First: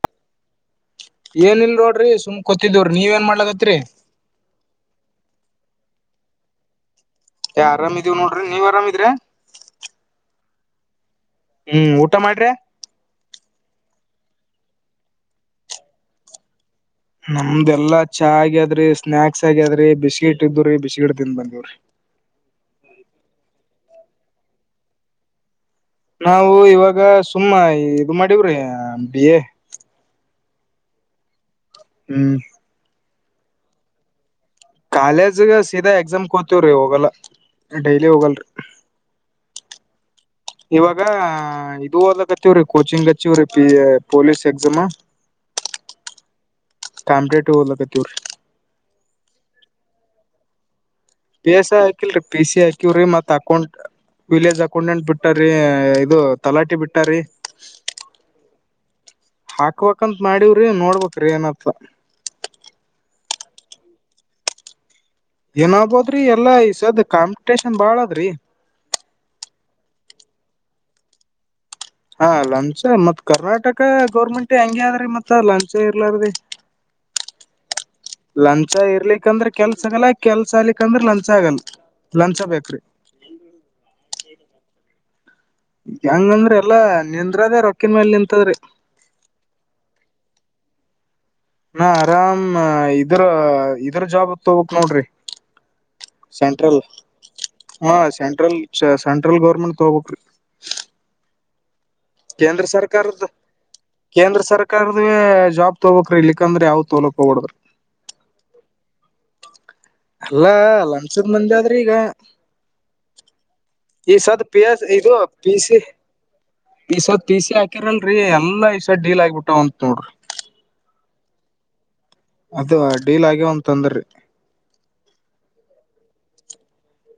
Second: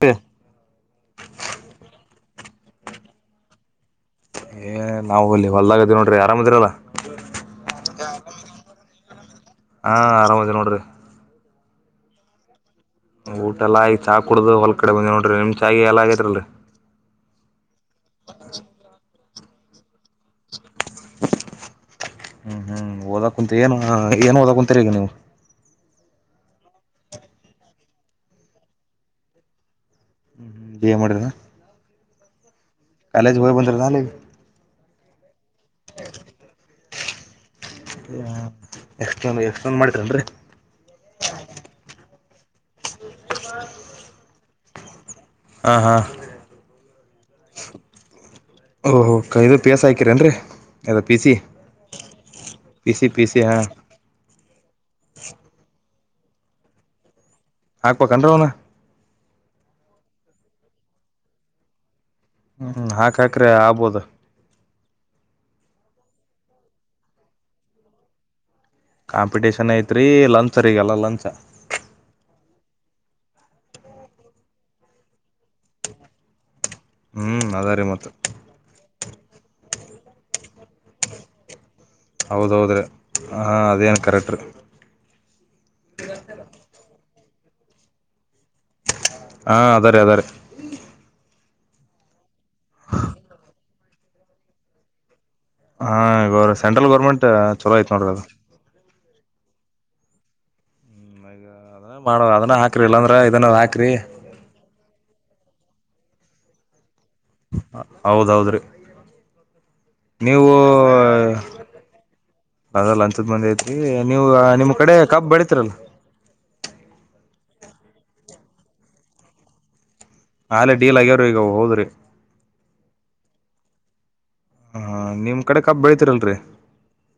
ಹೆ [inaudible] ಏನ್ ಇಲ್ರೋಡ್ರಿ ಸುಮ್ ಕೊತ್ತಿದವ್ರರಿ ನೀವ ಏನ್ ಮಾಡ್ಲಕ್ಕತ್ರಿ ಏ ನಾವು ಅಲ್ಲಿ ಹೊಲ್ದಾಗದೀವಿ ನೋಡಿರಿ ಆರಾಮದಿರಲ್ಲ ಹೇ ಆರಾಮ್ ಇದೀವ್ ನೋಡಿರೀ ನೀವ್ ಆರಾಮಿದ್ರೆ ಹಾಂಆರಾಮ್ ಅದೀವಿ ನೋಡಿರಿ? ಹ್ಮ್ ಊಟ ಮಾಡರ್ಯ ಊಟ ಎಲ್ಲ ಆಗಿ ಚಾ ಕುಡು ಹೊಲ್ ಕಡೆ ಬಂದ ನೋರಿ ನಿಮ್ ಚಾ ಗೀ ಎಲ್ಲ ಆಗೈತ್ರಿಲ್ರಿ ನಮ್ದೆಲ್ಲಾ ಚಾ ಆಗ್ಯಾದ್ರಿ ಸ್ನಾಯಾಕ್ಸ್ ಆಗ್ಯಾದ್ರಿ ಬಿಸ್ಕಿಟ್ ಇದ್ರೀ ಬಿಸ್ಕಿಟ್ ತಿಂದ ಬಂದೇವ್ರಿ ಹ್ಮ್ ಹ್ಮ್ ಓದಕ ಕುಂತ ಏ ಏನ್ ಓದ ಕುಂತರಿ ಈಗ ನೀವು ನಾವು ಇವಾಗ ಸುಮ್ಮ ಇದು ಮಾಡಿವ್ರಿ ಬಿ ಎ ಏನ್ ಮಾಡಿದ್ರಿ ಹ್ಮ್ ಕಾಲೇಜ್ಯ ಬಂದ ನಾ [unintelligible] ಕಾಲೇಜ್ಗ ಸೀದಾ ಎಕ್ಸಾಮ್ ಕೋತಿವ್ರಿ ಹೋಗಲ್ಲ ಡೈಲಿ ಹೋಗಲ್ರಿ ಎಕ್ಸ್ಪ್ಲೇನ್ ಎಕ್ಸ್ಪ್ಲೇನ್ ಮಾಡಿರೇನ್ರಿ ಇವಾಗ ಇದು ಒದಕ ಹತ್ತವ್ರೀ ಕೋಚಿಂಗ್ ಹತ್ತಿವವ್ರೀ ಪಿ ಪೊಲೀಸ್ ಎಕ್ಸಾಮ ಹಾಂ ಹಾಂ ಕಾಂಪಿಟಿಟಿವ್ ಓದಕ್ತಿವ್ರಿ ಓಹೋ ಾ ಇದು ಪೀ ಎಸ್ ಹಾಕಿರೇನ್ರರಿ ಯದ ಪಿ ಸಿ ಪಿ ಎಸ್ ಹಾಕಿಲ್ರರಿ ಪಿ ಸಿ ಪಿ ಹಾಕಿವ್ರಿ ಪಿ ಮತ್ತ ಸಿ ಹಾಂ ಅಕೌಂಟ್ ವಿಲೇಜ್ ಅಕೌಂಟೆಂಟ್ ಬಿಟ್ಟಾರಿೀ ಇದು ತಲಾಟಿ ಬಿಟ್ಟಾರಿೀ ಹಾಕ್ಬೇಕನ್್ರ ಅವನ ಹಾಕ್ಬೇಕ್ಂತ್ ಮಾಡವ್ರಿ ನೋಡ್ಬೇಕ್ರಿ ಏನತ್ತ ಹ್ಮ್ ಹಾಕಾಕ್ರೆ ಆಗ್ಬೋದು ಏನಾಗಬೋದ್ರಿ ಎಲ್ಲಾ ಇಸದ್ ಕಾಂಪಿಟೇಷನ್ ಬಾಳದ್ರಿ ಕಾಂಪಿಟೇಷನ್ ಐತ್ರಿ ಲಂಚರಿ ಈಗಲ್ಲ ಲಂಚ್ ಹಾ ಲಂಚ್ ಮತ್ತ್ ಕರ್ನಾಟಕ ಗೌರ್ಮೆಂಟ್ ಹಂಗೆ ಅ ಆದ್ರಿ ಮತ್ ಲಂಚ ಇರ್ಲಾರೀ ಹ್ಮ್ ಅದ ರೀ ಮತ್ತ ಲಂಚ ಇರ್ಲಿಕ್ಕಂದ್ರ ಕೆಲ್ಸ ಆಗಲ್ಲ ಕೆಲ್ಸ ಆಗ್ಲಿಕ್ಕ ಅಂದ್ರ ಲಂಚ್ ಆಗಲ್ಲ ಲಂಚ ಬೇಕ್ರಿ ಹೌದೌದ್ರೀ ಹಾ ಅದೇನು ಕರೆಕ್ಟ್ ರೀ ಹೆಂಗಂದ್ರ ಎಲ್ಲಾ ನಿಂದ್ರದ ರೊಕ್ಕನ್ ಮೇಲ್ ನಿಂತದ್ರಿ ಹಾಂ ಅದ ರೀ ಅದ ರ ನಾ ಆರಾಮ್ ಇದ್ರ ಇದ್ರ ಜಾಬ್ ತೋಗಬೇಕು ನೋಡ್ರಿ ಹಾ ಸೆಂಟ್ರಲ್ ಸಂಟ್ರಲ್ ಗೌರ್ಮೆಟ್ ಚಲೋ ಆಯ್ತ್ ನೋಡ್ರಿ ಅದು ಸ ಸಂಟ್ರಲ್ ಗೌರ್ಮೆಟ್ ತೊಬೇಕು ಹ್ಮ ಈಗ ಅದ ಮಾಡುವ ಅದನ್ನ ಕೇಂದ್ರ ಹಾಕ್ರಿ ಇಲ್ಲಾಂದ್ರ ಸರ್ಕಾರದ ಇದನ್ನ ಹಾಕ್ರಿ ಕೇಂದ್ರ ಸರ್ಕಾರದ ಜಾಬ್ ತಗೋಕ್್ರೀ ಇಲಿಕ್ಕಂದ್ರೆ ಯಾವ್ ತೋಲಕ್ ಹೋಗಬಡ್ಡ್ಡು ಹೌದೌದು್ರೀ ಅಲ್ಲ ಲಂಸದ್ ಮಂದಿ ಆದ್ರಿ ಈಗ ಅದಲ್ಲ ಲಂಚದ ಮಂದಿ ಐತಿ ಈ ನೀವು ಸದ್ ಪಿ ನಿಮ್ ಎಸ್ ಕಡೆ ಇದು ಕಬ್ ಪಿ ಬೇಲಿತಿರೇನ್ರಿ ಸಿ ಈ ಸತ್ ಪೀ ಸಿ ಹಾಕರಲ್ರಿ ಎಲ್ಲ ಈ ಸತ್ ಡೀಲ್ ಆಗ್ಬಿಟ್ಟು ಅಂತ ನೋಡ್ರಿ ಆಾೇ ಡೀಲ್ ಆಗ್ಯಾವ್ರೀ ಈಗ ಹೋದ್ರಿ ಅದ ಡೀಲ್ ಆಗ್ಯವ ಅಂತ ಅಂದ್ರೀ ಹಾ ನಿಮ್ಮ್ ಕಡೆ ಕಬ್ ಬೆಳಿತತಿೀರಲ್ರಿ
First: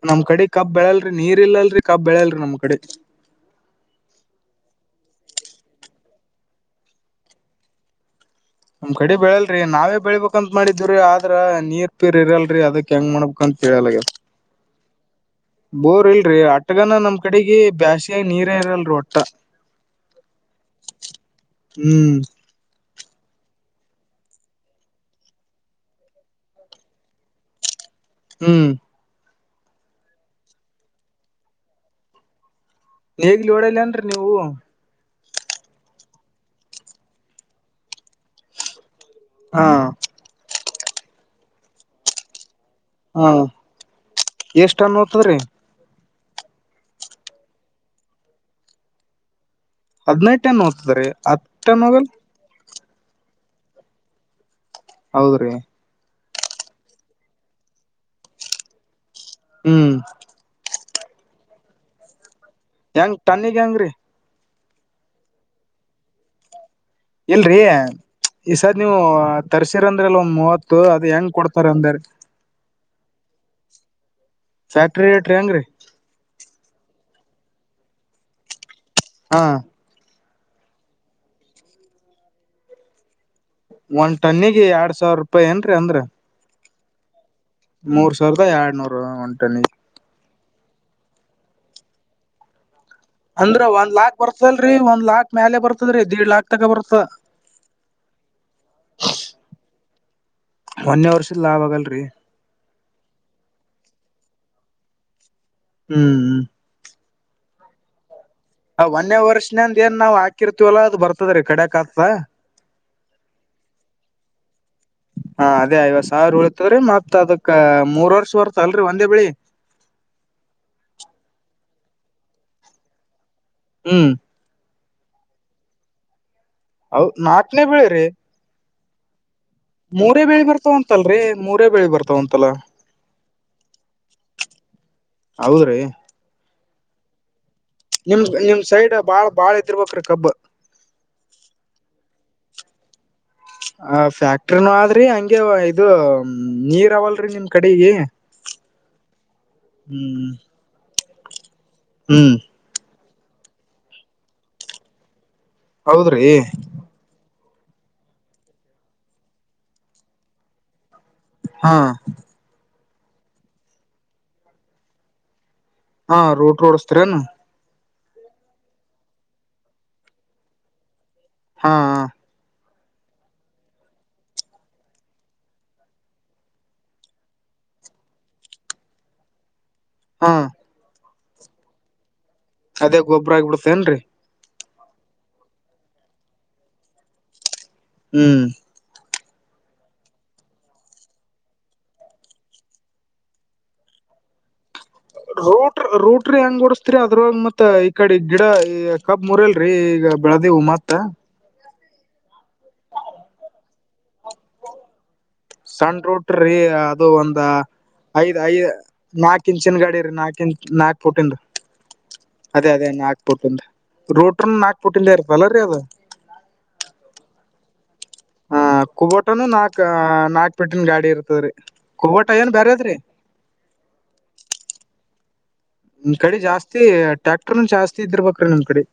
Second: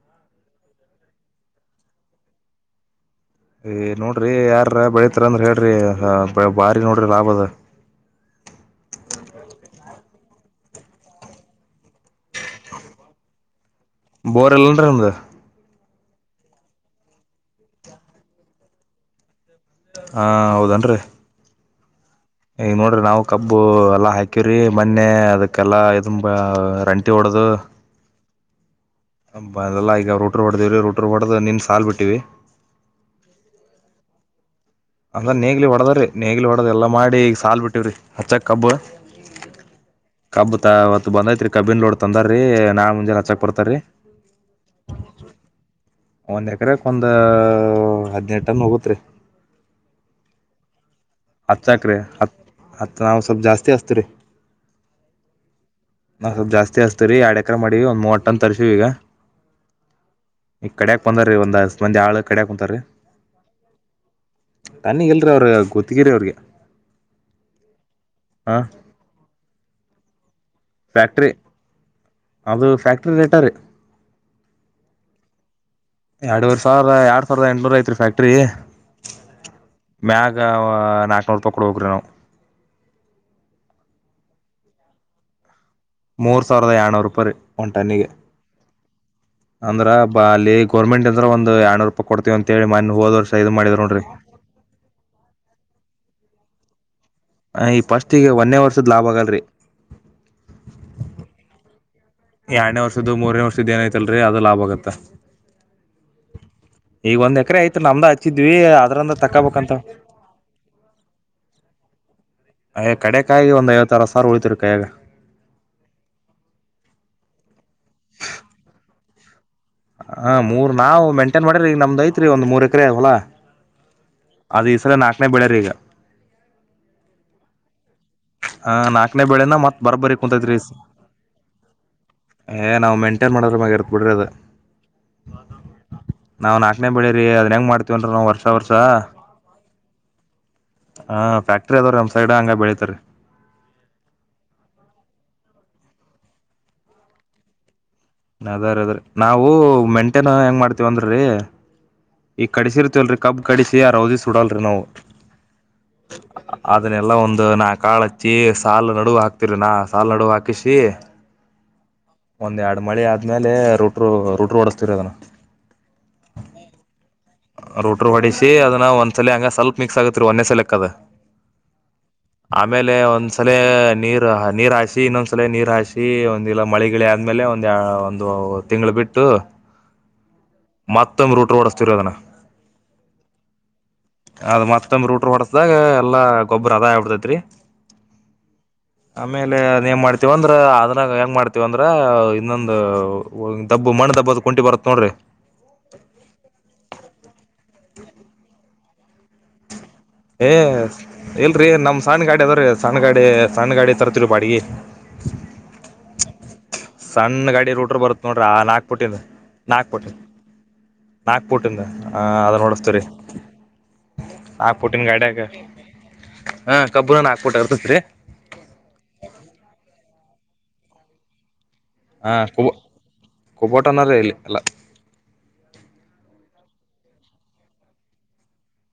ನಮ್ ಕಡೆ ಕಬ್ ಬೆಳಲ್ರರಿ ನೀರ್ ಇಲ್ಲಲ್ರರಿ ಕಬ್ ಬೆಳಲ್ರಿ ನಮ್ ಕಡೆ ನೋಡ್ರಿ ಯಾರ ಬೆಳತ್ರಿ ಅಂದ್ರ ಹೇಳ್ರಿ ಬಾರಿ ನೋಡ್ರಿ ಲಾಭ ಅದ ನಮ್ ಕಡೆ ಬೆಳಲ್ರರಿ ನಾವೇ ಬೆಳಬೇಕಂತ ಮಾಡಿದ್ರಿ ಆದ್ರ ನೀರ್ ಪೀರ್ ಇರಲ್ರರಿ ಅದಕ್ ಹೆಂಗ್ ಮಾಡ್ಬೇಕ ಅಂತ ಹೇಳಲ್ಗ ಬೋರ್ ಇಲ್ಲನ್ರೀ ನಮದು ಬೋರ್ ಇಲ್ರರಿ ಆಟಗನ ನಮ್ ಕಡೆಗೆ ಬ್ಯಾಸ್ಯಾಗಿ ನೀರ ಇರಲ್ರಿ ಒಟ್ಟ ಹಾ ಹೌದೇನ್ರಿ ಹ್ಮ್ ಈಗ ನೋಡ್ರಿ ನಾವು ಕಬ್ಬು ಎಲ್ಲ ಹಾಕಿವ್ರಿ ಮೊನ್ನೆ ಅದಕ್ಕೆಲ್ಲ ಇದ ರಂಟಿ ಹೊಡದು ಹ್ಮ್ ಹ ಬ ಅದೇಲ್ಲ ಈಗ ರೋಟ್ರು ಹೊಡೆ್ದೇವಿ ರೋಟ್ರಿ ಹೊಡ್ದ ನಿನ್ ಸಾಲು ಬಿಟ್ಟಿವಿ ನೇಗ್ಲಿ ಹೊಡಿಯಲ್ಲ ಏನ್ರಿ ನೀವು ಅಂದ್ರ ನೇಗ್ಲಿ ಹೊಡದ್ರೀ ನೇಗ್ಲೆ ಹೊಡದ್ ಎಲ್ಲ ಮಾಡಿ ಈಗ ಸಾಾಲ ಬಿಟ್ಟಿವ್ರಿ ಹಚ್ಚಕ್ ಕಬ್ಬ ಹಾ ಕಬ್ಬ ತ ಅವತ್ ಬಂದೈತ್ರಿ ಕಬ್ಬಿಿನ ಲೋಡ್ ತಂದಾರ್ರೀ ನಾ [unintelligible] ಹಾ ಹಚ್ಚಾಕ್ ಬರ್ತರಿ ಎಷ್ಟ್ ಟನ್ ಹೋತದ್ರಿ ಒಂದು ಎಕರೆಕ್ ಒಂದು ಹದಿನೆಂಟ ಟನ್ ಹೋಗತ್ ರೀ ಹದಿನೆಂಟನ್ನು ಹಓದ್ತಾರೆ ಹತ್ತುಕ ರೀ ಹತ್ತು ಹತ್ತು ನಾವು ಸ್ವಲ್ಪ ಜಾಸ್ತಿ ಹಸ್ತ ರೀ ಹೌದ್ರಿ ನಾವು ಸ್ವಲ್ ಜಾಸ್ತಿ ಹಸ್ತೀರಿ ಎರಡು ಎಕ್ರ ಮಾಡಿ ಒಂದ ಮೂವಟ್ಟ ಅ ತರಿಸೀ ಈಗ ಹ್ಮ್ ಈ ಕಡೆಡ್ಯಾಕ್ ಬಂದಾರೀ ಒಂದ್ ಹತ್ ಮಂದಿ ಆಳ ಕಡ್ಯಾಕ್ಂತಾರೀ ಹೆಂಗ್ ತನ್ನಿಿಗೆ ಹೆಂಗ ರೀ ತನ್ನಿಗಲ್ರಿೀ ಅವ್ರ ಗೊತ್ತಗಿರಿ ಅವ್ರಿಗೆ ಇಲ್ರರಿ ಹಾ ಈ ಸದ್ ನೀವು ತರ್ಸಿರಂದ್ರ ಅಲ್ ಒಂದ್ ಮೂವತ್ತು ಅದ್ ಫ್ಯಾಕ್ಟ್ರಿ ಹೆಂಗ್ ಕೊಡ್ತಾರ ಅಂದ್ರ ಅದು ಫ್ಯಾಕ್ಟ್ರಿ ರೇಟರ್ ಸಾ್ಯಾಕ್ರಿ ೇಟ್ರಿ ಅಂಗ್ರೀ ಎರಡುೂ ಸಾವರ ಎರಡ್ ಸಾವರದ ಎಂಟನೂರ ಐ ರ ್ಯಾಕ್್ರರಿ ಹಾ ಮ್ಯಾಗ ನಾಲ್ಕನೂರು ರೂಪಾಯಿ ಕೊಡ ಹೋಗ್ರಿ ನಾವು ಒಂದ್ ಟನ್ನಿಿಗೆ ಎರಡ್ ಸಾವಿರ ರೂಪಾಯಿ ಏನ್ರೀ ಅಂದ್ರ ಮೂೂರು ಸಾವಿರದ ಆನ ಅವರುಪರ್ ಮೂರ್ ಸಾವಿರದ ಎರಡ್ನೂರ ಉಂಟು ಅಂದ್ರ ಬ ಅಲ್ಲಿ ಗೌರ್ಮೆಂಟ್ ಅಂದ್ರೆ ಒಂದು ಎರನೂರು ರೂಪಾಯಿ ಕೊಡ್ತತಿವಿ ಅಂತೇಳಿ ಮನೆ ಹೋದ್ರ್ ಅಂದ್ರ ಒಂದ್ ಲಾಕ್ ಬತಲ್ರರಿ ಒಂದ್ ಲಾಕ್ ಮ್ಯಾಲಲೆ ಬರ್ತದ್ರೀ ದೀಡ್ ಲಾಕ್ ತಕ ಬರ್ತ ಹ್ ಈ ಫಸ್ಟಗೆಗ ಒನ್ೇ ವರ್ಷದ್ ಲಾಭ ಆಗಲ್ರಿ ಮಂದೇ ವರ್ಷದ ಲಾಭ ಆಗಲ್ರರಿ ಎರಡನೇ ವರ್ದ್ದ ಮೂರನೇರ್ದ ಏನಐತಲ್ರರಿ ಅದು ಲಾಭ ಆಗತ್ತ ಹ್ಮ್ ಈಗ ಒಂದ ಎಕರೆ ಐತ ನಮ್ದ ಸಿದ್ವಿ ಆ ಒನ್ನೇ ವರ್ಷ್ಂದ ಏನ್ ನಾವ್ ಹಾಕಿರ್ತಿವಲ್ಲ ಅದ ಬರ್ತದ ರೀ ಕಡೆ ಕ ಆತಾ ಅಯ್ ಕಡೆ ಕಾಯಿ ಒಂದ ಐವತ್ತರ ಸಾರ್ ಉಳಿತತಿರು ಕಾಯಯಾಗ ಹಾ ಅದೇ ಐವತ್ ಸಾವಿರ ಉಳಳ್ತವ್ರೀ ಮತ್ ಅದಕ್ ಮೂರ್ ವರ್ಷ ಹೊರ್ತಲ್ರರಿ ಒಂದೇ ಬಿಳಿ ಹ ಮೂರ್ ನಾವ್ ಮೇಂಟೇನ್ ಮಾಡ್ರರಿ ಈಗ ನಮ್ದ್ ಐತ್ರಿ ಒಂದ್ ಮೂರ್ ಎಕರೆ ಆಗಲಾ ಹ್ಮ್ ಅದ ಈ ಸಲ ನಾಕನೇ ಬೆಳ್ಯರಿ ಈಗ ಹೌದ ನಾಕನೇ ಬೆಳಿ ರರಿ ಹ ನಾಲ್ಕನೇ ಬೆಳೇಳೆನ ಮತ್ತತ್ ಬರಬರಿ ಬೆಳಿ ಕುಂತೈತ್ರಿ ಬರ್ತಾವಂತಲ್ರರಿ ಮೂರೇ ಬೆಳಿ ಬರ್ತಾವಂತಲ್ಲ ಏ ನಾವ್ ಮೇಂಟೈನ್ ಮಾಡೋದ್ರ ಮ ಇರ್ತ್ ಬಿಡ್ರಿ ಅದ [inaudible] ಹೌದ್ರಿ ನಾವ್ ನಾಕನೇ ಬೆಳಿರಿ ಅದನೇಂಗ ಮಾಡ್ತವಿ ನಿಮ್ ನಿಮ್ ಸೈಡ್ ಬಾಳ ಬಾಳ ಇದ್ದಿರ್ಬೇಕ್ರೀ ಕಬ್ ಹಾಕ್ಟ್ರಿ ಅದಾವೀ ನ್ ಸೈಡ್ ಹಂಗ ಬೆಳಿತತರಿ ಆ ಫ್ಯಾಕ್ಟ್ರಿನೂ ಆದ್ರಿ ಹಂಗೆ ಇದು ನೀರ್ ಅವಲ್ರಿ ನಿಮ್ ಕಡೆಗ ಅದ್ರ ಅದ್ರ ನಾವು ಮೆಂಟೇನ್ ಹೆಂಗ್ ಮಾಡ್ತೀವಂದ್ರೀ ಹ್ಮ್ ಕಡಸೀರ ತೊಲ್ರಿ ಕಬ್ಪ್ ಕಡಿಸಿ ಯಾರಾವದು ಸಡಾಲ್ ರೆ ನೋವು ಹೌದ್ರಿ ಅದನ್ನೆಲ್ಲ ಒಂದು ನಾಕಾಳು ಹಚ್ಚಿ ಸಾಲು ನಡುವ ಹಾಕ್ತಿರಿ ನಾ ಸಾಲ ನಡುವ ಹಾಕಿಸಿ. ಹಾ ಒಂದ್ ಎರಡು ಮಳಿ ಆದ್ಮೇಲೆ ರೂಟ್ ರೂಟ್ರು ಓಡಿಸತೀರಿ ಅದನ್ನು. ಹಾ ರೂಟ್ ಹೊಡಿಸ್ತೀರೇನು. ರೋಟರು ಹೊಡಿಸಿ ಅದನ್ನ ಒಂದ್ಸಲ ಹಂಗೆ ಸ್ವಲ್ಪ್ ಮಿಕ್ಸ್ ಆಗತ್ತತ್ರಿ ಒನ್ನೆ ಸಲಕ್ಕೆ ಅದು. ಹಾ ಹಾ. ಆಮೇಲೆ ಒಂದ್ಸಲ ನೀರ್ ನೀರ್ ಹಾಸಿ ಇನ್ನೊಂದ್ಸಲ ನೀರ್ ಹಾಸಿ ಒಂದಿಲ್ಲ ಮಳಿಗೆ. ಗಿಳಿ ಆದ್ಮೇಲೆ ಒಂದ ಒಂದು ತಿಂಗಳು ಬಿಟ್ಟು. ಹಾ ಮತ್ತೊಂದು ರೂಟ್ ಹೊಡಿಸ್ತೀದ್ವಿ ಅದನ್ನ. ಅದೇ ಗೊಬ್ಬರ ಹಾಗಿಬಿಡ್ತೇನ್ರಿ. ಅದ್ ಮತ್ತಮ್ಮ ರೂಟ್ರ ಹೊಡಿಸದಾಗ ಎಲ್ಲ ಗೊಬ್ಬರ ಅದೇ ಹಾಗಿಬಿಡ್ತತ್ರಿ. ಹ್ಮ್ ಆಮೇಲೆ ಏನ್ ಮಾಡ್ತತಿವಿ ಅಂದ್ರ ಅದ್ರಾಗ ಹೆಂಗ ಮಾಡ್ತವಿ. ಅಂದ್ರ ಇನ್ನೊಂದು ದಬ್ಬ ಮಣ್ಣ ದಬ್ಬದ ಕುಂಟಿ ಬರುತ್ ನೋಡ್ರಿ. ರೋಟ್ರ ರೋಟ್ರು ಹೆಂಗ್ ಹೊಡಸ್ತೀರಿ ಅದ್ರಾಗ ಮತ್ತತ್ ಈ ಕಡೆ ಗಿಡ ಈ ಕಬ್ ಮುರಲ್ರರಿ ಈಗ. ಏ ಬೆಳದಿವು ಮತ್ತ ಎಲ್ರರಿ ನಮ್ ಸಣ್ಣ ಗಾಡಿ ಅದಾವ್ರೀ ಸಣ್ಣ ಗಾಡಿ ಸಣ್ಣ ಗಾಡಿ ತರ್ತಿರಿವಿ ಬಾಡಿಗೆ. ಸಣ್ಣ ರೋಟ್ರೀ. ಅದು ಒಂದ ಸಣ್ಣ ಗಾಡಿ ರೂಟ್ರ್ ಬರುತ್ ಐದ ನೋಡ್ರಿ ಆ ನಾಕ್ ಪುಟಿಂದ ನಾಕ ಇಂಚಿನ ಗಾಡಿರೀ ನಾಕ್ ನಾಕ್ ಪಟ್ಟಂದು ಪುಟಿಂದ ಆ ಅದನ್ನ ಅದೇ ಅದೇನ್ನ ಓಡಸ್ತವ್ರಿ ಹಾಕ್ಬುಟ್ಟಂದು. ರೋಟರ್ ನಾಕ್ ಪುಟಿನ್ ಪುಟ್ಟಿಂದ ಗಾಡ್ಯಾಗ ಇರ್ಪಲ್ಲರೀ ಅದು. ಹಾ ಕಬ್ಬದು ನಾಕ್ ಪುಟ್ಟ ಇರತೈತ್ರಿ. ಕುಬೋಟನು ನಾಲ್ಕ್ ನಾಲ್ಕ್ ಪೆಟ್ಟಿನ ಗಾಡಿ ಇರ್ತವ್ರರಿ ಹಾ ಕುಬೋ ಕುಬೋಟ ಇಲ್ಲಿ ಎಲ್ಲ. ನಿಮ್ ಕಡೆ ಜಾಸ್ತಿ ಟ್ಯಾಕ್ಟರ್ ಜಾಸ್ತಿ ಇದರ್ಬೇಕ್ರೀ ನಿಮ್ ಕಡೆ.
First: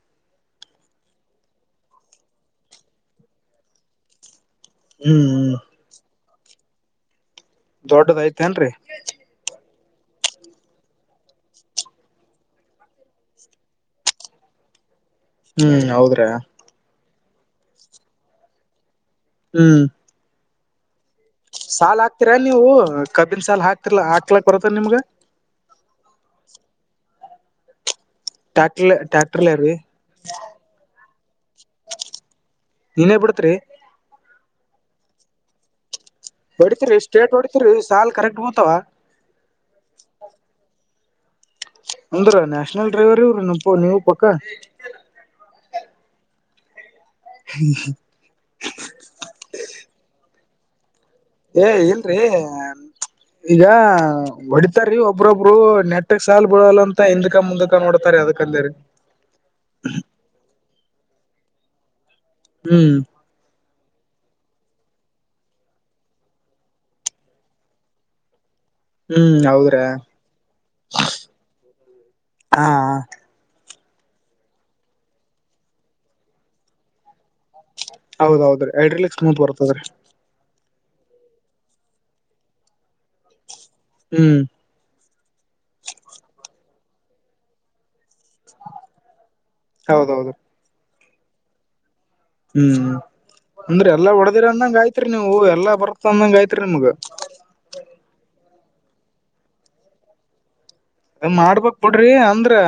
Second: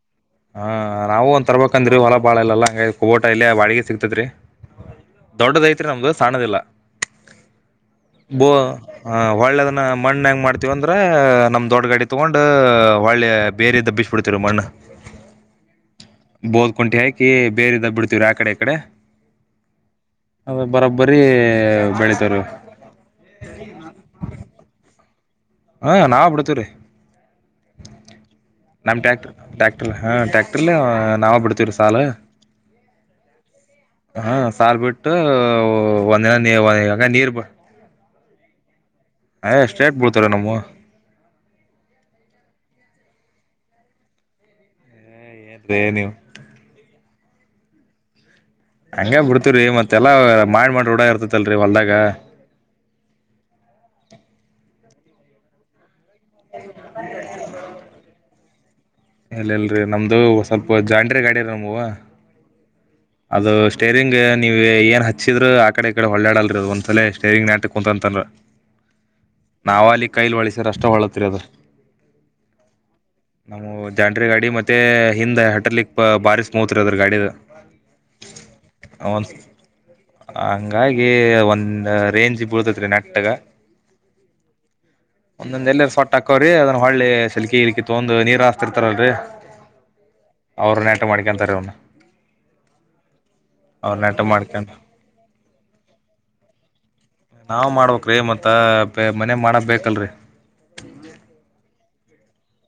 ಹಾ ನಾವು ಒಂದ ತರ್ಬಬೇಕಂದ್ರೀ ಹೊಲ ಬಾಳ ಇಲ್ಲ ಹಂಗ ಕೋಬೋಟ ಇಲ್ಲಿಯ ಬಾಡಿಗೆ ಸಿಕ್ತದ್ರಿ. ಹ್ಮ್ ಹ್ಮ್ ದೊಡ್ಡದೈತ್ ನಮ್ಗ ಸಣ್ಣದಿಲ್ಲ ದೊಡ್ಡದ ಬೋ ಐತೆೇನ್ರರಿ ಹಾ ಒಳ್ಳೆದನ್ನ ಮಣ್ಣ ಹೆಂಗ್ ಮಾಡ್ತೀವಂದ್ರ ನಮ್ ದೊಡ್ಡ ಗಾಡಿ ತಗೊಂಡ್ ಒಳ್ಳೆ ಬೇರಿದ್ದ. ಬಿಡ್ತಿವಿ ಮಣ್ಣ. ಹ್ಮ್ ಹೌದ್ರ. ಬೋದ್ ಕುಂಟಿ ಹಾಕಿ ಬೇರೆ ಇದ ಬಿಡ್ತೀರ ಆ ಕಡೆ ಈ ಕಡೆ ಹ್ಮ್ ಅದೇ ಬರೋಬ್ಬರಿ ಬೆಳಿತಾರೆ. ಓ. ಕಬ್ಬಿನ ಸಾಲ ಹಾಕ್ತಿರಲ್ಲ ಹಾಕ್ಲಕ್ ಬರತ್ತದೆ ನಿಮ್ಗೆ. ಹಾ ನಾವು ಬಿಡ್ತೀವಿರೀ. ಟ್ಯಾಕ್ಟ್ರಲೆ ನಮ್ಮ ಟ್ಯಾಕ್ ಟ್ಯಾಕ್ಟರ್ಲೆ ರೀ ಟ್ಯಾಕ್ಟರ್ ಹಾ ಟ್ಯಾಕ್ಟರ್ಲ್ಲಿ ನಾವ ಬಿಡ್ತೀವ್ರೀ ಸಾಲು. ನೀನೇ ಬಿಡತ್ರಿ. ಹಾ ಸಾಲ್ ಬಿಟ್ಟು. ಒಂದಿನ ನೀ ಹೊಡಿತರಿ ಹಂಗ ನೀರ್ ಸ್ಟ್ರೇಟ್ ಹೊಡತಿರಿ ಸಾಲ್ ಕರೆಕ್ಟ್ ಬತವ. ಹೇ ಸೇಟ್ ಬೀಡ್ತಾರೆ ನಮ್ಮವು ಅಂದ್ರ ನ್ಯಾಷನಲ್ ಡ್ರೈವರ್ ಇವ್ರೀ ನೀವು ಪಕ್ಕ. ಏನ್ರಿ ನೀವು ಹ್ಮ ಹ್ಮ. ಹಂಗೆ ಬಿಡ್ತೇವ್ರೀ ಮತ್ತೆಲ್ಲ ಮಾಡಿಮಾಡಿ ಎಲ್ಲಾ ರೂಢ ಇರ್ತತಿ. ಏ ಇಲ್ರಿ ಈಗ ಹೊಡಿತಾರೇ ಒಬ್ಬೊಬ್ರು ನೆಟ್ ಒನ್ ಒನ್ ಸಾಲ್ ಗುಳಲ್ಲಿ ಅಂತ ಹಿಂದೂ ಕೆ ಮುಂದುಕೆ ನೋಡ್ತಾರೆ ಅದಕೆ ಅಂದರೇ ಇಲ್ಲಿರಿ ನಮ್ದು ಸ್ವಲ್ಪ ಜಾಂದ್ರಿ ಗಾಡಿ ಗಳಿದವೇ ನಮ್ದು ಹೂ ಅದು ಸ್ಟೇರಿಂಗ್ ನೀವ್ ಏನ್ ಹಚ್ಚಿದ್ರು ಆ ಕಡೆ ಈ ಕಡೆ ಅಲ್ಲಾಡಲಾ ಅದು ಒಂತರ ಸ್ಟೇರಿಂಗ್ ನೆಟ್ಟುಗೆ ಕುಂತ್ಕನಲ್ಲ ಹ್ಮ್ [inaudible] ಹೌದ್ರಾ ನಾವ ಅಲ್ಲಿ ಕೈಲಿ ಅಲ್ಲಾಡ್ಸುದ್ರೆ ಮಾತ್ರ ಅಲ್ಲಾಡುತ್ತೆ ಹಾ ನಮ್ಮೋವು ಜಂಡ್ರಿ ಗಾಡಿ ಮತ್ತೆ ಹಿಂದೆ ಹೈಡ್ರಾಲಿಕ್ ಬಾರಿ ಸ್ಮೂತಿದೆ ಹೌದ ಹೌದು ಹೈಡ್ರಾಲಿಕ್ಸ್ ಸ್ಮೂತ್ ಬರುತ್ತದೆ ಹಂಗಾಗಿ ಒಂದ್ ರೇಂಜ್ ಬೀಳುತ್ತದೆ ನೆಟ್ಟುಗೆ ಹೂ ಒಂದೊಂದ ಎಲ್ಲರ ಸೊಟ್ಟ ಆಗ್ತವೆ ಅದು ಸರಿ ಸರಿ ಮಾಡ್ತೀವಿ ತೊಂದು ನೀರು ಅತ್ತರ್ ಇಲ್ರೀ ಹೌದೌದು ಅವ್ರು ನೆಟ್ಟುಗೆ ಮಾಡ್ಕೊಂತಾರೆ ಅವುನ ಹೂ ಅಂದ್ರೆ ಅವ್ರ ಎಲ್ಲಾ ನೆಟ ವರ್ಡಿರ ಮಾಡ್ಕೊಂಡ್ ಅನ್ನಂಗ್ ಅಯ್ತು ಎಲ್ಲ ಬರುತ್ತೆ ಅನ್ನೋ ಹಾಗೆ ಅಯ್ತು ನಿಮಗೆ ನಾವು ಮಾಡ್ಬೇಕ್ ರೀ ಮತ್ತೆ ಮನೆಗೆ ಮಾಡೋರು ಬೇಕ್ರಿ ಮಾಡ್ಬಕ್ ಬಿಡ್ರಿ ಅಂಡ್ರೆ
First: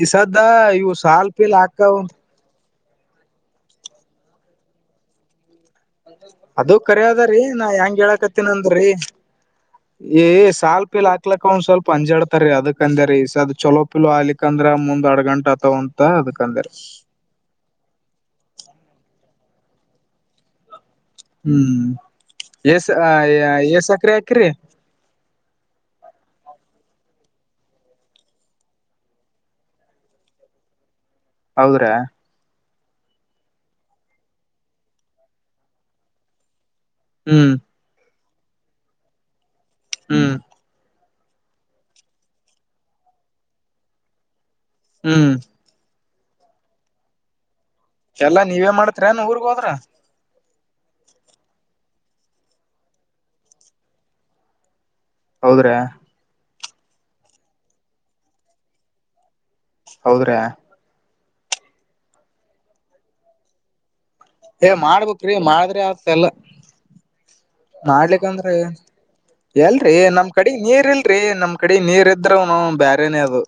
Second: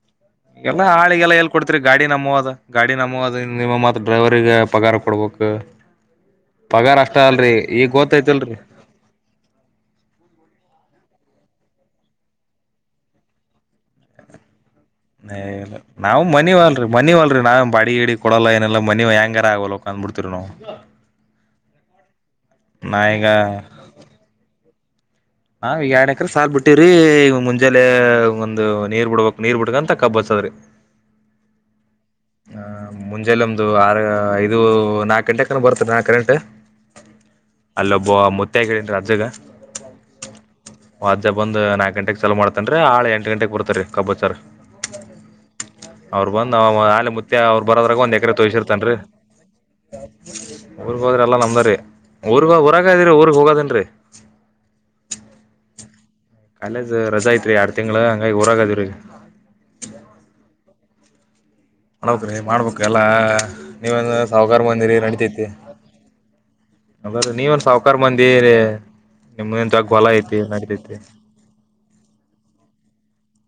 ಈ ಸದ ಎಲ್ಲಾ ಇವು ಸಾಲ್ ಆಳಿಗೆಲ್ಲ ಎಲ್ ಪೀಲ್ ಕೊಡ್ತರಿ ಅಕ್ತವೆ ಗಾಡಿ ನಮ್ಮವ ಅದ ಗಾಡಿ ನಮ್ಮವು ಇದವೆ ನಿಮ್ಮ ಮತ್ತು ಡ್ರೈವರಿಗೆ ಪಗಾರ ಕೊಡ್ಬೇಕು ಅದು ಪಗಾರ ಕರೆ ಅಷ್ಟ ಅದೆ ರೀ ಅಲ್ರರಿ ನಾ ಈಗ ಎಂಗ್ ಗೊತ್ತೈತಿಲ್ರರಿ ಹೇಳಾಕತ್ತೀನ್ರೀ ಏ ಸಾಲ್ ಪಿಲ್ ಹಾಕ್ಲಕ್ಕ ಒಂದ್ ಸ್ವಲ್ಪ ಅಂಜಾಡ್ತಾರಿ ಅದಕ್ ಅಂದೆ ರೀ ಚೊಲೋ ಪಿಲೋ ಆಲಿಕ್ ಅಂದ್ರ ಮುಂದ ನಾವ್ ಮನೆಗೋಗಲ್ರಿ ಮನೆಗೆ ಬಾಡಿಗೆ ಹೊಡೀತೀನಿ [unintelligible] ಎಸ್ ನಾ ಈಗ ಎಸ್ಟು ಎಕ್ರೆ ಹಾಕಿದ್ದೀರಿ ನಾ ಎರಡ್ ಎಕ್ರ ಸಾಲ್ ಬಿಟ್ಟಿದಿವಿ ಮುಂಜೆಲೆ ಒಂದಂದು ನೀರ್ ಬಿಡಬೇಕು ನೀರ್ ಬಿಡ್ಕಂತ ಕಬ್ಬು ಹಾಕ್ಬೇಕು ಹೌದ್ರಾ ಮುಂಜಾನೆ ಒಂದು ನಾಲ್ಕು ಐದುದ ಗಂಟೆಗೆ ಬರುತ್ತೆ ಕರೆಂಟು ಹೂ ಅಲ್ಲೊಬ್ಬ ಮುತ್ತೆಗೆ ಹೇಳಿಡಿನಿ ಅಜ್ಜಗ ಹೂ ಒಬ್ಬನೇ ಬಂದು ನಾಲ್ಕು ಗಂಟೆಗೆ ಚಾಲೂ ಮಾಡ್ತೀನಿ ಹಾಳು ಎಂಟು ಗಂಟೆಗೆ ಬರ್ತಾರೆ ಕಬ್ಬು ಹಾಕೋರು ಹೂ ಅವರ್ ಬರುವಷ್ಟರಲ್ಲಿ ಮುತ್ತೆ ಒಂದು ಎಕರೆ ಎಲ್ಲಾ ಕೊಯ್ದಿರ್ ನೀವೇ ದೊರೆ ಮಾಡತ್ರೇನ್ ಊರ್ಗ್ ಹೋದ್ರ ಊರ್ ಗೇ ಹೋಡ್ರೆ ಎಲ್ಲ ನಮ್ದೇರೀ ಊರಿಗೆ ಹೋಗಿ ಬರೋಕಾಗಲ್ಲ ಅದಕ್ಕೆ ಊರಿಗೆ ಹೋಗಲ್ಲ ಹೌದ್ರಾ ಕಾಲೇಜ್ ರಜಾ ಐತೆರಿ ಎರಡು ತಿಂಗಳು ಹಂಗಾಗಿ ಊರಾಗಿದ್ದೀವಿ ಹೌದ್ರಾ ಮಾಡಬೇಕು ಎಲ್ಲ ನೀವಂದ್ರೆ ಸಾವುಕಾರ್ ಏ ಮಂಡಿ ಮಾಡ್ಬೇಕ್ರಿ ನಡಿತದೆ ಮಾಡಿದ್ರೆ ಆತ್ ಎಲ್ಲ ನೀವೇನ್ ಸಾವ್ಕಾರ್ ಮಂದಿ ಮಾಡ್ಲಿಕ್ಕಂದ್ರ ನಿಮಗೇನು ಹೊಲ ಇದೆ ಈ ಕಡೆ ನೀರಿದ್ರೆ ಬೇರೇನೇ ಅದು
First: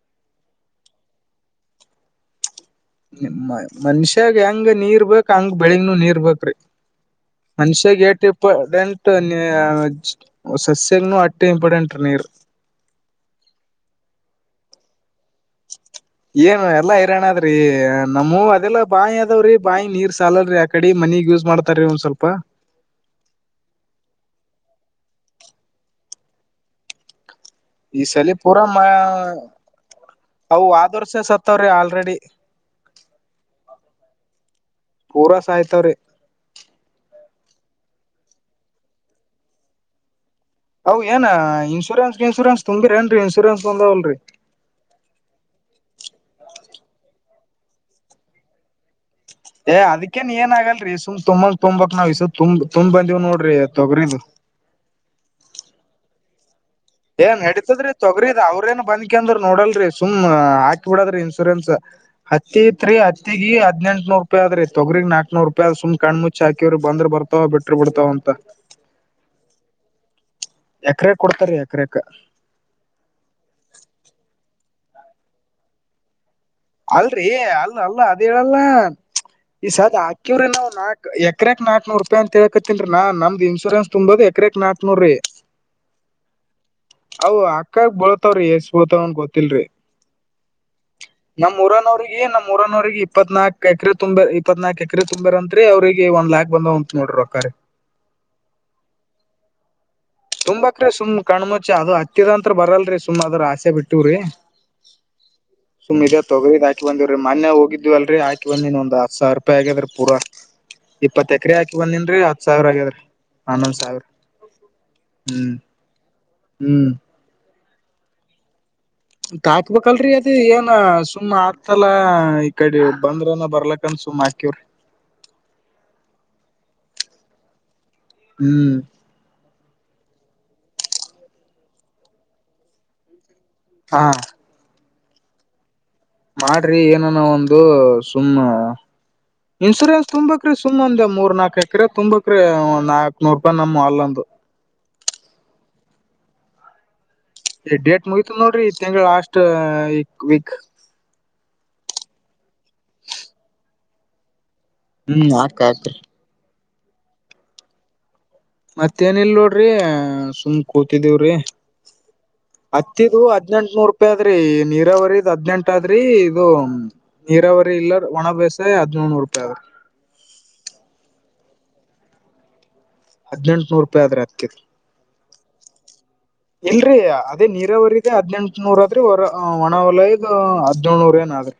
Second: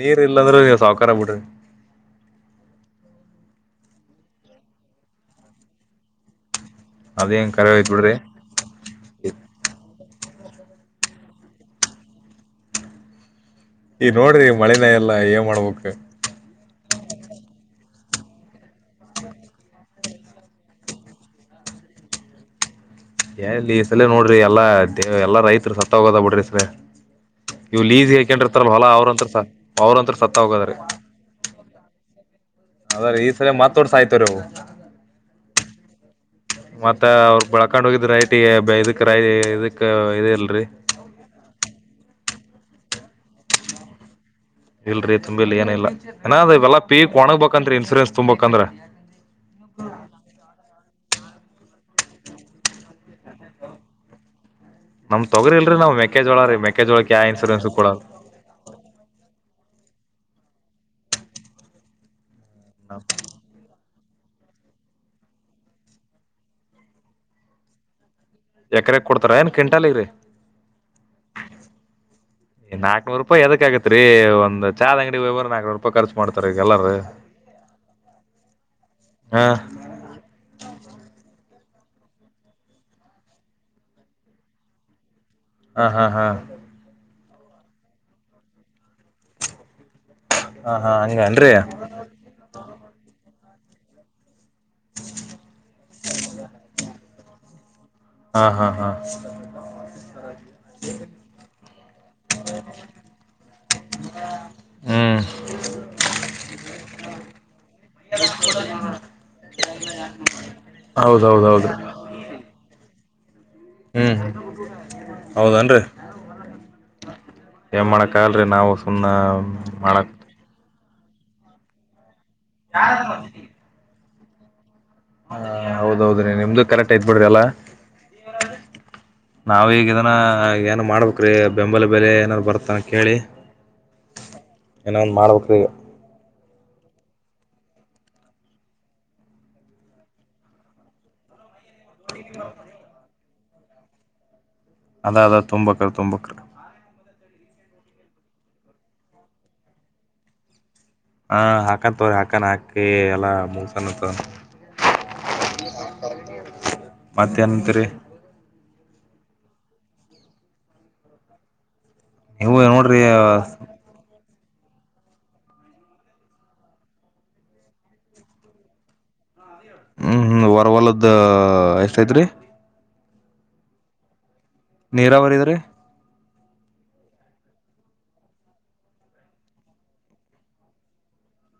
ನೀರ್ ಇಲ್ಲಾಂದ್ರೆ ನೂ ನೀವ್ ಸವ್ಕರ್ರು ಬಿಡ್ರಿ ಮನುಷ್ಯನಿಗೆ ಎಂಗ್ ನೀರು ಬೇಕೊ ಹಂಗೆ ಬೆಳೆಗೂ ನೀರ್ ಬೇಕು ಅದೇನ್ ಕರೆ ಐತ್ ಮನುಷ್ಯ ಗೆ ಬಿಡ್ರಿ [unintelligible] ಈ ನೋಡ್ರಿ ಮಳೆನೇ ಇಲ್ಲ ಏನ್ ಮಾಡ್ಬೇಕ್ರಿ ಏನು ಎಲ್ಲಾ ಹೈರಾಣ ಅದ್ರಿ ನಮ್ಮವುದೆಲ್ಲ ಬಾವಿ ಇದವೆ ಅದಕ್ಕೆ ನೀರು ಸಾಲಲ್ಲ ಕಡಿ ಮನಿಗ್ ಯೂಸ್ ಮಾಡ್ತಾರೆ ಸ್ವಲ್ಪ ಎಲ್ಲಿ ಈ ಸಲೇ ನೋಡ್ರಿ ಎಲ್ಲಾ ಎಲ್ಲ ರೈತರು ಸತ್ತ ಹೋಗೋದ ಬಿಡ್ರಿ ಸ ಇವ್ ಈ ಲೀಜಗೆ ಸಲಿ ಪೂರಾ ಹೇಕೊಂಡ್ರಿತಲ್ ಮ ಹೊಲ ಅವ್ರಂತ್ರ ಅವ್ರಂತ್ರ ಸತ್ತ ಅವು ಹೋಗದ್ರ ಆದ ವರ್ಷ ಸತ್ತವ್ರಿ ಆಲ್ರೆಡಿ ಅದ್ರ ಈ ಸಲ ಮಾತಾೋಡ್ಸ ಆಯ್ತವ ರ ಅವು ಪೂರ್ಸ ಆಯ್ತಾವ್ರೀ ಮತ್ತ ಅವ್ರ ಬೆಳ್ಕೊಂಡ್ ಹೋಗಿದ ರೈಟ್ ಇದಕ್ ರೈ ಇದಕ್ ಇದ ಇಲ್ರಿ ಅವು ಏನ ಇನ್ಶೂರೆನ್ಸ್ ಇನ್ೂರೆನ್ಸ್ ತುಂಗಿರಿ ನ್ರಿ ಇನ್ಸೂರೆನ್ಸ್ ಬಂದವಲ್ರರಿ ಇಲ್ರರಿ ತುಂಬಿ ಇ ಏನ ಇಾಏ ಇವೆಲ್ಲ ಪೀಕ್ ಒಣಗಗ್ಬೇಕಂತತ್ರಿ ಇನ್ಸೂರೆನ್ಸ್ ತುಂಬಬೇಕಂದ್ರ ಏ ಅದ್ಕನ್ ಏನ್ ಆಗಲ್ರರಿ ಸುಮ್ ತುಂಬಂಗ ತುಂಬಕ್ಾವ್ಸ ತುಂಬ ತುಂಬ್ ಬಂದೀವ್ ನೋಡ್ರಿ ತೊಗ್ರನ್ ನಮ್ ತಗರಿಲ್ರಿ ನಾವ ಮೆಕಜೋಳ ರೀ ಮೆಕ್ಕೆಜೋಳಕ್ಕೆ ಯಾವ ಏನ್ ಇನ್ಸೂರೆನ್ಸ್ ನಡತದ್ರೀ ಕೊಡಲ್ಲ ತೊಗ್ರಿದ ಅವ್ರ ೇನ್ ಬಂದ ಯಾಕಂದ್ರ ನೋಡಲ್ರರಿ ಸುಮ್ ಹಾಕಿ ಬಿಡದ್ರಿ ಇನ್ಸೂರೆನ್ಸ್ ಹತ್ತಿ ತ್ರಿ ಈಗ ಹದಿನಂಟ್ನೂರು ರೂಪಿ ಆದ್ರ ತಗ್ರಗ್ ನಾಕಕ್ೂ ರೂಪಾಯಿ ಸು್ ಕ್ಣ ಮುಚ್ಚಚ್ ಹಕವರು ಬಂದ್ ಬರ್ತಾವ ಬಿಟ್ಟ್ರ ಬಿಡ್ತಾವ ಅಂತ ಎಕರೆ ಕೊಡ್ತಾರ ಏನ್ ಕೆಂಟಲ್ ಇ ರರಿ ಎಕರೆ ಕೊಡ್ತಾರೆೀ ಎಕರೆಕ ನಾಕಕ್ನೂರು ರೂಪಾಯಿ ಅದಕ್ಕ ಆಕತ್ ರೀ ಒಂದ ಚ್ ಅಂಗಡಿ ಹೋಗ್ ನಾಕೂಿ ಖರ್ಚು ಮಾಡ್ತಾರೆ ಎಲ್ಲ ಅಲ್ರೀ ಅಲ್ ಅಲ್ಲ ಅದ ಹೇಳಲ್ಲ ಹಾ ಈಸದ ಕಿವವ್ರ ನಾಕ್ಕಕ್ ನಾಕ ನೂ ರೂಪಾಯಿ ಅಂತೇಳ್ಕತೇನ್ರಿ ನಮ್ದ್ ಇನ್ಶೂರೆನ್ಸ್ ತುಂಬೋದ ಎಕಾಕ್ ನಾಕ ನೂರ ರೀ ಹಾ ಹಾ ಹಾ ಅ್ ಅಕ್ಕಕ್ ಬೋಳತವ್ರೀ ಎಷ್ಟಸ್ ಬೋತಾವನ್ ಗೊತ್ತಿಲ್ರರಿ ಹಾ ಹಾ ಹಂಗ ನಮ್ಮ್ೂಊನವ್ರಿಗೆ ನಮ್ಮ್ೂಊನವ್ರರಿಗೆ ಇಪ್ಪತ್ ನಾಕು ಎಕರೆ ತುಂಬಾ ಇಪ್ಪತ್ನಾಕಕ್ ಎಕರೆ ತುಂಬಾರ ಅಂತ್ ಅವರಿಗೆ ಒಂದ ಲಾಕ್ ಬಂದಂತ ನೋ್ರಿ ರಕರೆ ಹಾ ಹಾ ಹಾ ಸು್ಾಕ್ರೀ ಸುಮ್ ಕಣ್ಮುಚ್ಚ ಅದು ಹತ್ತಿದಂತ್ರ ಬರಲ್ರರಿ ಸುಮ್ ಅದ್ರ ಆಸೆ ಬಿಟ್ಟವ್ರೀ ಹ್ಮ ಸುಮ್ಮ್ ಇದದೆ ತಗಿದ್ ಹಾಕ ಬಂದಿವ್ರೀ ಮೊನ್ೆ ಹೋಗಿದ್ವಲ್ರಿ ಆಕ ಬಂದ್ಿನ್ ಒಂದ ಹ ಸಾವರ ರೂಪಾಯಿ ಆಗ್ಯ್ರೀ ಪೂಾ ಇಪ್ಪತ್ತು ಎಕರೆ ಹೌದೌದೌದು ಹಾಕಿ ಬಂದನ್ರಿ ಹತ್ ಸಾವಿರ ಆಗ್ಯದ್ರರಿ ಹನ್ನೊಂದ್ ಸಾವಿರ ಹ್ಮ ಹ್ಮ್ ಹೌದೇನ್ರಿ ಹ್ಮ್ ಏನ್ ಮಾಡಕ್ ಆಲ್ರರಿ ನಾವು ಸುಮ್ನ ಹಾಕ್ಬೇಕಲ್ರರಿ ಮಾಡಕ್ ಅದ ಏನ್ ಸುಮಮ್ಮ್ ಆತಲ್ಲಾ ಕಡೆ ಬಂದ್ರನ ಬರ್ಲಕ್ಕ ಅನ್ಸು್ ಆಕ್ಯವ್ರರು ಹ ಹೌದೌದ್ರೀ ನಿಮ್ದು ಕರೆಕ್ಟ್ ಯ್ ಬಿಡ್ರಿಲ್ಲಾ ಹ್ಮ್ ನಾವೀಗ ಇದನ್ನ ಏನು ಮಾಡ್ಬೇಕ್ರೀ ಬೆಂಬಲ ಬೆಲೆ ಏನಾದಾರ್ ಬರ್ತಾನ ಕೇಳಿ ಹಾ ಏನೋ ಒಂದು ಮಾಡಬೇಕು್ರೀ ಮಾಡ್ರಿ ಏನನ ಒಂದು ಸುಮ್ಮ್ ಇನ್ಸೂರೆನ್ಸ್ ತುಂಬಬೇಕಕ್ರ ಸು್ ಒಂದ ಮೂರ್ ನಲ್ಕಕ್ ಎಕ್ರೆ ತುಂಬಬೇಕಕ್ರೀ ಒ ನಾಕಕ್ನೂರ್ ರೂಪಾಯಿ ನಮ್ಮ ಅಲ್ಲೊಂದು ಅದಾದ ಅದು ತುಂಬಕರು ತುಂಬಕ್ಕರು ಈ ಡೇಟ್ ಮುಗತ ನೋಡ್ರಿ ತಿಂಗಳ ಲಾಸ್ಟ್ ಈ ವೀಕ್ ಹ ಹಾಕನ್ ತವ್ರಿ ಹಾಕನ್ ಹಾಕಿ ಎಲ್ಲಾ ಮುಗಸನ್ ಹ್ಮ್ ಆತ ಆತ್ರಿ ಮತ್ತ್ಯಾನಂತರ ಮತ್ತೇಏನ ಇಲ್ ನೋಡ್ರಿ ಸುಮ್ ಕೂತಿದೀವ್ರಿ ನೀವು ನೋಡ್ರಿ ಹತ್ತಿದ್ ಹದ್ನೆೆಂಟ ನೂರ್ ರೂಪಾಯಿ ಆದ್ರಿ ನೀರಾವರಿಿದ್ ಹದ್ನೆಂಟ ಆದ್ರಿ ಇದು ನೀರಾವರಿ ಇಲ್ಲ ಒಣ ಬೇಸಾಯ ಹದಿನೇಳು ರೂಪಾಯಿ ಆದ್ರರಿ ಹ್ಞೂ ಹ್ಞೂ ವರವಲದ್ದ ಎಷ್ಟೈತ್ ರೀ ಹದಿನೆಂಟು ನೂರು ರೂಪಾಯಿ ಆದ್ರ ಅತ್ತಿದ್ದು ನೀರಾವರಿದು ಇಲ್ರರಿ ಅದೇ ನೀರಾವರಿರಿಗೆ ಹದ್ನೆಂಟುನೂರ ಅ ಆದ್ರಿ ಹೊರ ಒಣ ವಲಯಗ್ ಹದ್ನೋಳ್ನೂರ ಏನ್ ಆದ್ರಿ